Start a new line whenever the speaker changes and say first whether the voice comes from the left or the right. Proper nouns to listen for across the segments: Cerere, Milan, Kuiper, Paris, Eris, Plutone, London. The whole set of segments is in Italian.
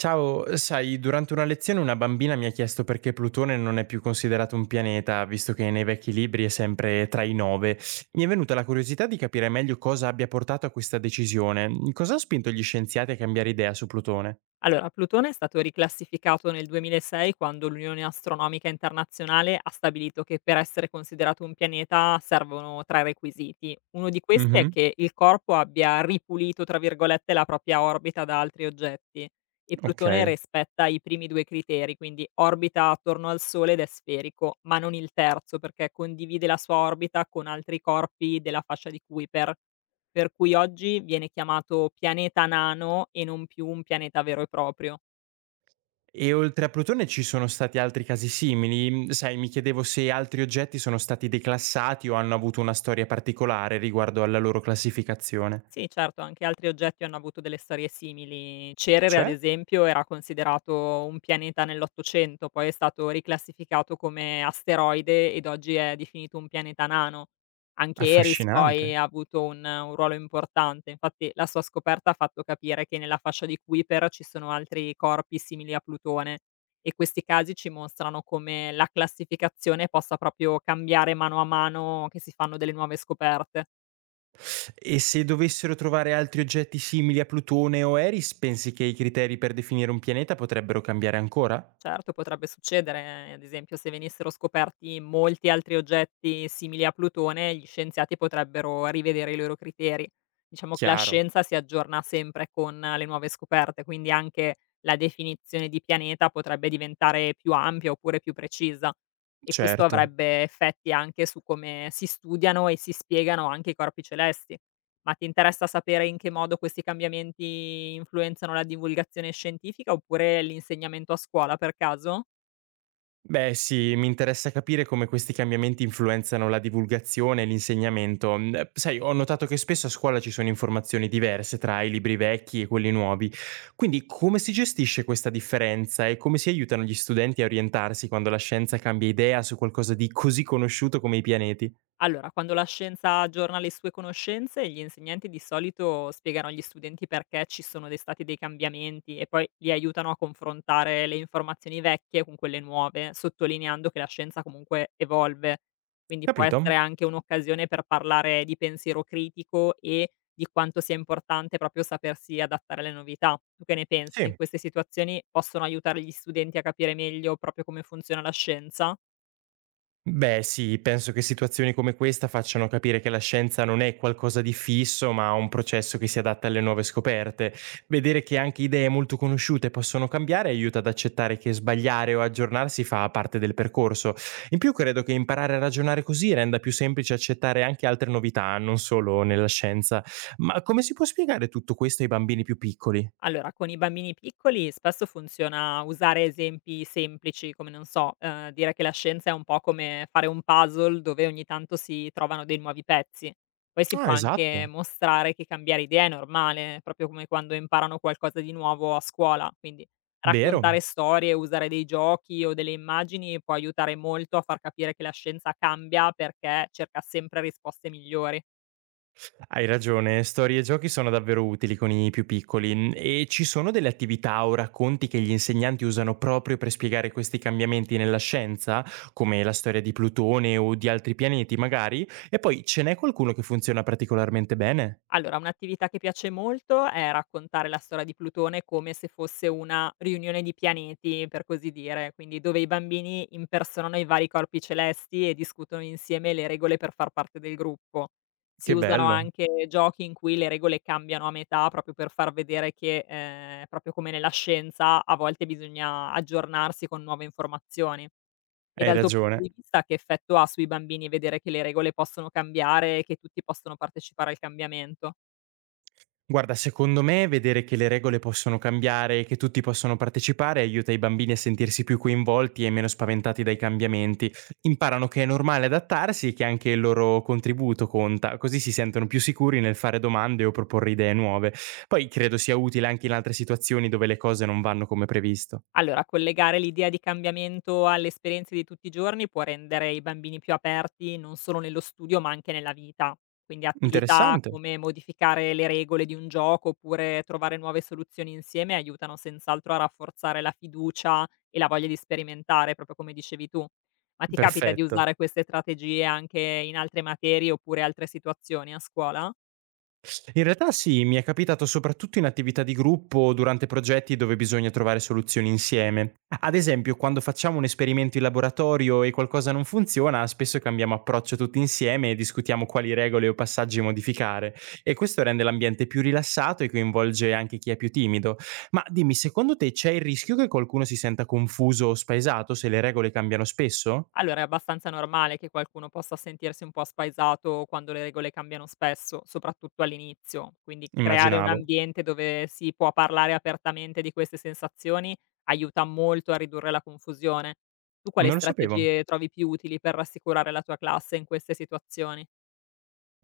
right: Ciao, sai, durante una lezione una bambina mi ha chiesto perché Plutone non è più considerato un pianeta, visto che nei vecchi libri è sempre tra i nove. Mi è venuta la curiosità di capire meglio cosa abbia portato a questa decisione. Cosa ha spinto gli scienziati a cambiare idea su Plutone?
left: Allora, Plutone è stato riclassificato nel 2006 quando l'Unione Astronomica Internazionale ha stabilito che per essere considerato un pianeta servono tre requisiti. Uno di questi è
right: Mhm,
left: che il corpo abbia ripulito, tra virgolette, la propria orbita da altri oggetti e Plutone
right: ok.
left: rispetta i primi due criteri, quindi orbita attorno al Sole ed è sferico, ma non il terzo perché condivide la sua orbita con altri corpi della fascia di Kuiper. Per cui oggi viene chiamato pianeta nano e non più un pianeta vero e proprio.
right: E oltre a Plutone ci sono stati altri casi simili? Sai, mi chiedevo se altri oggetti sono stati declassati o hanno avuto una storia particolare riguardo alla loro classificazione.
left: Sì, certo, anche altri oggetti hanno avuto delle storie simili. Cerere, ad
right: Cioè?
left: esempio, era considerato un pianeta nell'Ottocento, poi è stato riclassificato come asteroide ed oggi è definito un pianeta nano. Anche Eris poi
right: Affascinante.
left: ha avuto un ruolo importante, infatti la sua scoperta ha fatto capire che nella fascia di Kuiper ci sono altri corpi simili a Plutone, e questi casi ci mostrano come la classificazione possa proprio cambiare mano a mano che si fanno delle nuove scoperte.
right: E se dovessero trovare altri oggetti simili a Plutone o Eris, pensi che i criteri per definire un pianeta potrebbero cambiare ancora?
left: Certo, potrebbe succedere, ad esempio, se venissero scoperti molti altri oggetti simili a Plutone, gli scienziati potrebbero rivedere i loro criteri. Diciamo che la
right: Chiaro,
left: scienza si aggiorna sempre con le nuove scoperte, quindi anche la definizione di pianeta potrebbe diventare più ampia oppure più precisa, e questo
right: certo.
left: avrebbe effetti anche su come si studiano e si spiegano anche i corpi celesti. Ma ti interessa sapere in che modo questi cambiamenti influenzano la divulgazione scientifica oppure l'insegnamento a scuola, per caso?
right: Beh sì, mi interessa capire come questi cambiamenti influenzano la divulgazione e l'insegnamento. Sai, ho notato che spesso a scuola ci sono informazioni diverse tra i libri vecchi e quelli nuovi. Quindi come si gestisce questa differenza e come si aiutano gli studenti a orientarsi quando la scienza cambia idea su qualcosa di così conosciuto come i pianeti?
left: Allora, quando la scienza aggiorna le sue conoscenze, gli insegnanti di solito spiegano agli studenti perché ci sono dei stati dei cambiamenti e poi li aiutano a confrontare le informazioni vecchie con quelle nuove, sottolineando che la scienza comunque evolve. Quindi può essere
right: Capito?
left: anche un'occasione per parlare di pensiero critico e di quanto sia importante proprio sapersi adattare alle novità. Tu che ne pensi?
right: Sì.
left: Queste situazioni possono aiutare gli studenti a capire meglio proprio come funziona la scienza?
right: Beh sì, penso che situazioni come questa facciano capire che la scienza non è qualcosa di fisso, ma un processo che si adatta alle nuove scoperte. Vedere che anche idee molto conosciute possono cambiare aiuta ad accettare che sbagliare o aggiornarsi fa parte del percorso. In più credo che imparare a ragionare così renda più semplice accettare anche altre novità, non solo nella scienza. Ma come si può spiegare tutto questo ai bambini più piccoli?
left: Allora, con i bambini piccoli spesso funziona usare esempi semplici, come, non so, dire che la scienza è un po' come fare un puzzle dove ogni tanto si trovano dei nuovi pezzi. Poi si può
right: Ah,
left: anche
right: esatto.
left: mostrare che cambiare idea è normale, proprio come quando imparano qualcosa di nuovo a scuola. Quindi
right: Vero.
left: raccontare storie, usare dei giochi o delle immagini può aiutare molto a far capire che la scienza cambia perché cerca sempre risposte migliori.
right: Hai ragione, storie e giochi sono davvero utili con i più piccoli, e ci sono delle attività o racconti che gli insegnanti usano proprio per spiegare questi cambiamenti nella scienza, come la storia di Plutone o di altri pianeti magari, e poi ce n'è qualcuno che funziona particolarmente bene?
left: Allora, un'attività che piace molto è raccontare la storia di Plutone come se fosse una riunione di pianeti, per così dire, quindi dove i bambini impersonano i vari corpi celesti e discutono insieme le regole per far parte del gruppo. Si
right: Che
left: usano
right: bello,
left: anche giochi in cui le regole cambiano a metà, proprio per far vedere che, proprio come nella scienza, a volte bisogna aggiornarsi con nuove informazioni. E
right: hai
left: dal tuo punto
right: ragione.
left: di vista, che effetto ha sui bambini vedere che le regole possono cambiare e che tutti possono partecipare al cambiamento?
right: Guarda, secondo me vedere che le regole possono cambiare e che tutti possono partecipare aiuta i bambini a sentirsi più coinvolti e meno spaventati dai cambiamenti. Imparano che è normale adattarsi e che anche il loro contributo conta, così si sentono più sicuri nel fare domande o proporre idee nuove. Poi credo sia utile anche in altre situazioni dove le cose non vanno come previsto.
left: Allora, collegare l'idea di cambiamento alle esperienze di tutti i giorni può rendere i bambini più aperti, non solo nello studio ma anche nella vita. Quindi attività
right: Interessante.
left: come modificare le regole di un gioco oppure trovare nuove soluzioni insieme aiutano senz'altro a rafforzare la fiducia e la voglia di sperimentare, proprio come dicevi tu. Ma ti capita di
right: Perfetto.
left: usare queste strategie anche in altre materie oppure altre situazioni a scuola?
right: In realtà sì, mi è capitato soprattutto in attività di gruppo o durante progetti dove bisogna trovare soluzioni insieme. Ad esempio, quando facciamo un esperimento in laboratorio e qualcosa non funziona, spesso cambiamo approccio tutti insieme e discutiamo quali regole o passaggi modificare. E questo rende l'ambiente più rilassato e coinvolge anche chi è più timido. Ma dimmi, secondo te c'è il rischio che qualcuno si senta confuso o spaesato se le regole cambiano spesso?
left: Allora, è abbastanza normale che qualcuno possa sentirsi un po' spaesato quando le regole cambiano spesso, soprattutto all'inizio. Quindi creare un
right: Immaginavo.
left: ambiente dove si può parlare apertamente di queste sensazioni aiuta molto a ridurre la confusione. Tu quali
right: Non lo sapevo.
left: strategie trovi più utili per rassicurare la tua classe in queste situazioni?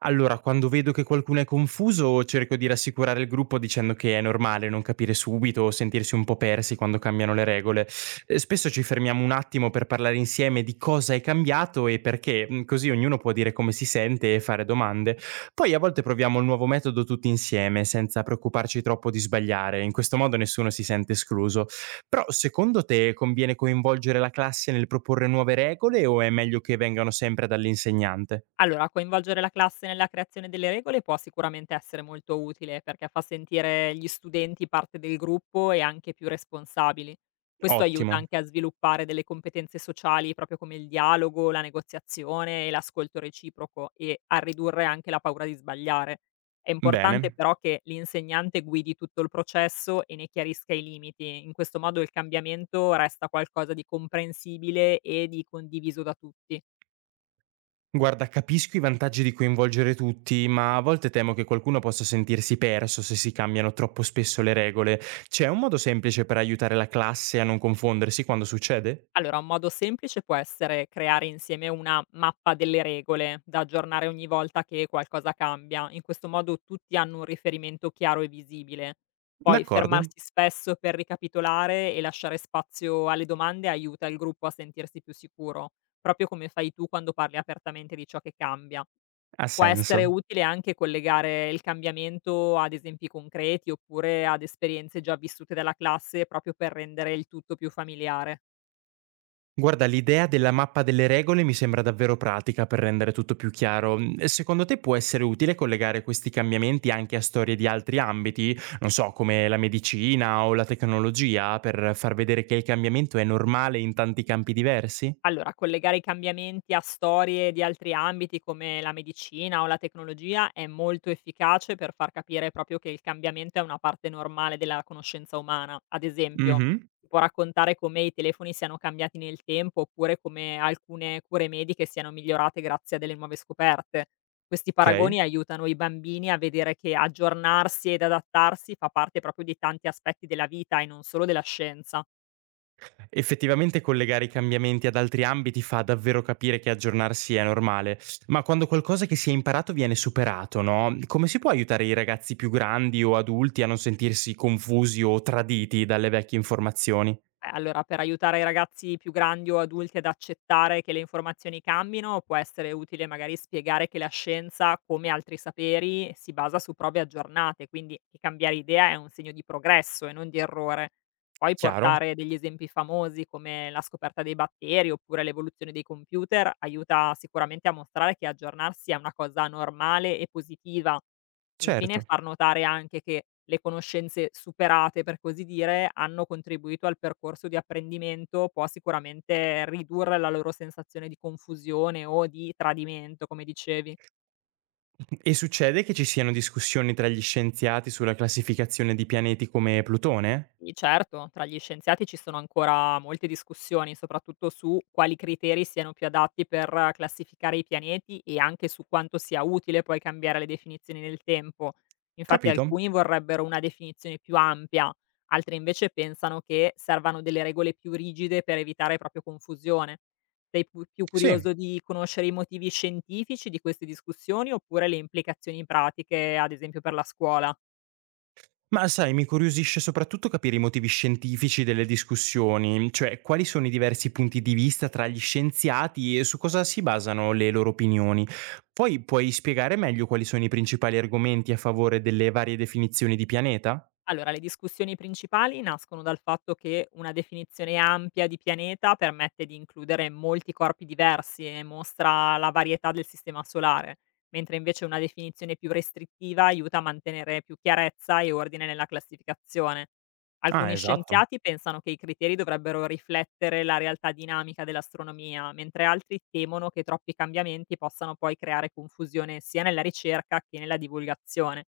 right: Allora, quando vedo che qualcuno è confuso, cerco di rassicurare il gruppo dicendo che è normale non capire subito o sentirsi un po' persi quando cambiano le regole. Spesso ci fermiamo un attimo per parlare insieme di cosa è cambiato e perché, così ognuno può dire come si sente e fare domande. Poi a volte proviamo il nuovo metodo tutti insieme, senza preoccuparci troppo di sbagliare, in questo modo nessuno si sente escluso. Però secondo te conviene coinvolgere la classe nel proporre nuove regole o è meglio che vengano sempre dall'insegnante?
left: Allora, coinvolgere la classe nella creazione delle regole può sicuramente essere molto utile, perché fa sentire gli studenti parte del gruppo e anche più responsabili. Questo aiuta
right: Ottimo.
left: anche a sviluppare delle competenze sociali, proprio come il dialogo, la negoziazione e l'ascolto reciproco, e a ridurre anche la paura di sbagliare. È importante
right: Bene.
left: però che l'insegnante guidi tutto il processo e ne chiarisca i limiti. In questo modo il cambiamento resta qualcosa di comprensibile e di condiviso da tutti.
right: Guarda, capisco i vantaggi di coinvolgere tutti, ma a volte temo che qualcuno possa sentirsi perso se si cambiano troppo spesso le regole. C'è un modo semplice per aiutare la classe a non confondersi quando succede?
left: Allora, un modo semplice può essere creare insieme una mappa delle regole da aggiornare ogni volta che qualcosa cambia. In questo modo tutti hanno un riferimento chiaro e visibile. Poi
right: D'accordo,
left: fermarsi spesso per ricapitolare e lasciare spazio alle domande aiuta il gruppo a sentirsi più sicuro, proprio come fai tu quando parli apertamente di ciò che cambia.
right: ha
left: Può essere
right: senso.
left: utile anche collegare il cambiamento ad esempi concreti oppure ad esperienze già vissute dalla classe, proprio per rendere il tutto più familiare.
right: Guarda, l'idea della mappa delle regole mi sembra davvero pratica per rendere tutto più chiaro. Secondo te può essere utile collegare questi cambiamenti anche a storie di altri ambiti, non so, come la medicina o la tecnologia, per far vedere che il cambiamento è normale in tanti campi diversi?
left: Allora, collegare i cambiamenti a storie di altri ambiti come la medicina o la tecnologia è molto efficace per far capire proprio che il cambiamento è una parte normale della conoscenza umana. Ad esempio,
right: Mh-mh,
left: si può raccontare come i telefoni siano cambiati nel tempo oppure come alcune cure mediche siano migliorate grazie a delle nuove scoperte. Questi
right: okay.
left: paragoni aiutano i bambini a vedere che aggiornarsi ed adattarsi fa parte proprio di tanti aspetti della vita e non solo della scienza.
right: Effettivamente collegare i cambiamenti ad altri ambiti fa davvero capire che aggiornarsi è normale, ma quando qualcosa che si è imparato viene superato, no, come si può aiutare i ragazzi più grandi o adulti a non sentirsi confusi o traditi dalle vecchie informazioni?
left: Allora, per aiutare i ragazzi più grandi o adulti ad accettare che le informazioni cambino, può essere utile magari spiegare che la scienza, come altri saperi, si basa su prove aggiornate, quindi che cambiare idea è un segno di progresso e non di errore. Poi
right: Chiaro?
left: portare degli esempi famosi come la scoperta dei batteri oppure l'evoluzione dei computer aiuta sicuramente a mostrare che aggiornarsi è una cosa normale e positiva. Infine,
right: Certo.
left: far notare anche che le conoscenze superate, per così dire, hanno contribuito al percorso di apprendimento, può sicuramente ridurre la loro sensazione di confusione o di tradimento, come dicevi.
right: E succede che ci siano discussioni tra gli scienziati sulla classificazione di pianeti come Plutone?
left: Sì, certo, tra gli scienziati ci sono ancora molte discussioni, soprattutto su quali criteri siano più adatti per classificare i pianeti e anche su quanto sia utile poi cambiare le definizioni nel tempo. Infatti
right: Capito?
left: alcuni vorrebbero una definizione più ampia, altri invece pensano che servano delle regole più rigide per evitare proprio confusione. Sei più curioso
right: Sì.
left: di conoscere i motivi scientifici di queste discussioni oppure le implicazioni pratiche, ad esempio per la scuola?
right: Ma sai, mi incuriosisce soprattutto capire i motivi scientifici delle discussioni, cioè quali sono i diversi punti di vista tra gli scienziati e su cosa si basano le loro opinioni. Poi puoi spiegare meglio quali sono i principali argomenti a favore delle varie definizioni di pianeta?
left: Allora, le discussioni principali nascono dal fatto che una definizione ampia di pianeta permette di includere molti corpi diversi e mostra la varietà del sistema solare, mentre invece una definizione più restrittiva aiuta a mantenere più chiarezza e ordine nella classificazione.
right: Ah,
left: Alcuni
right: esatto.
left: scienziati pensano che i criteri dovrebbero riflettere la realtà dinamica dell'astronomia, mentre altri temono che troppi cambiamenti possano poi creare confusione sia nella ricerca che nella divulgazione.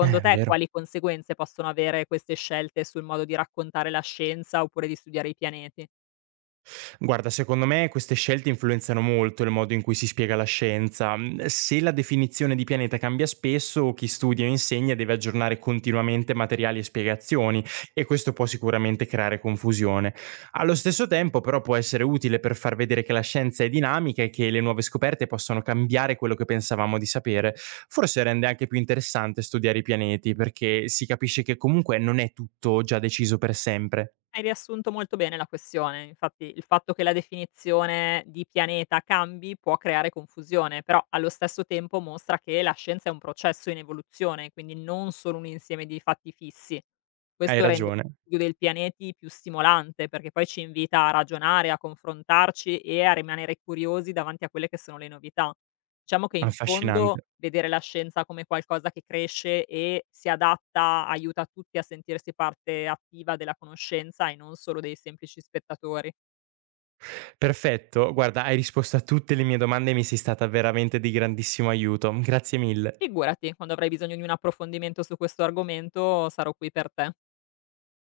right: È
left: te,
right: vero.
left: quali conseguenze possono avere queste scelte sul modo di raccontare la scienza oppure di studiare i pianeti?
right: Guarda, secondo me queste scelte influenzano molto il modo in cui si spiega la scienza. Se la definizione di pianeta cambia spesso, chi studia o insegna deve aggiornare continuamente materiali e spiegazioni e questo può sicuramente creare confusione. Allo stesso tempo, però, può essere utile per far vedere che la scienza è dinamica e che le nuove scoperte possono cambiare quello che pensavamo di sapere. Forse rende anche più interessante studiare i pianeti perché si capisce che comunque non è tutto già deciso per sempre.
left: Hai riassunto molto bene la questione, infatti il fatto che la definizione di pianeta cambi può creare confusione, però allo stesso tempo mostra che la scienza è un processo in evoluzione, quindi non solo un insieme di fatti fissi.
right: Hai
left: Questo rende
right: ragione,
left: lo studio dei pianeti più stimolante, perché poi ci invita a ragionare, a confrontarci e a rimanere curiosi davanti a quelle che sono le novità. Diciamo che in fondo
right: affascinante.
left: vedere la scienza come qualcosa che cresce e si adatta aiuta tutti a sentirsi parte attiva della conoscenza e non solo dei semplici spettatori.
right: Perfetto, guarda hai risposto a tutte le mie domande e mi sei stata veramente di grandissimo aiuto. Grazie mille.
left: Figurati, quando avrai bisogno di un approfondimento su questo argomento sarò qui per te.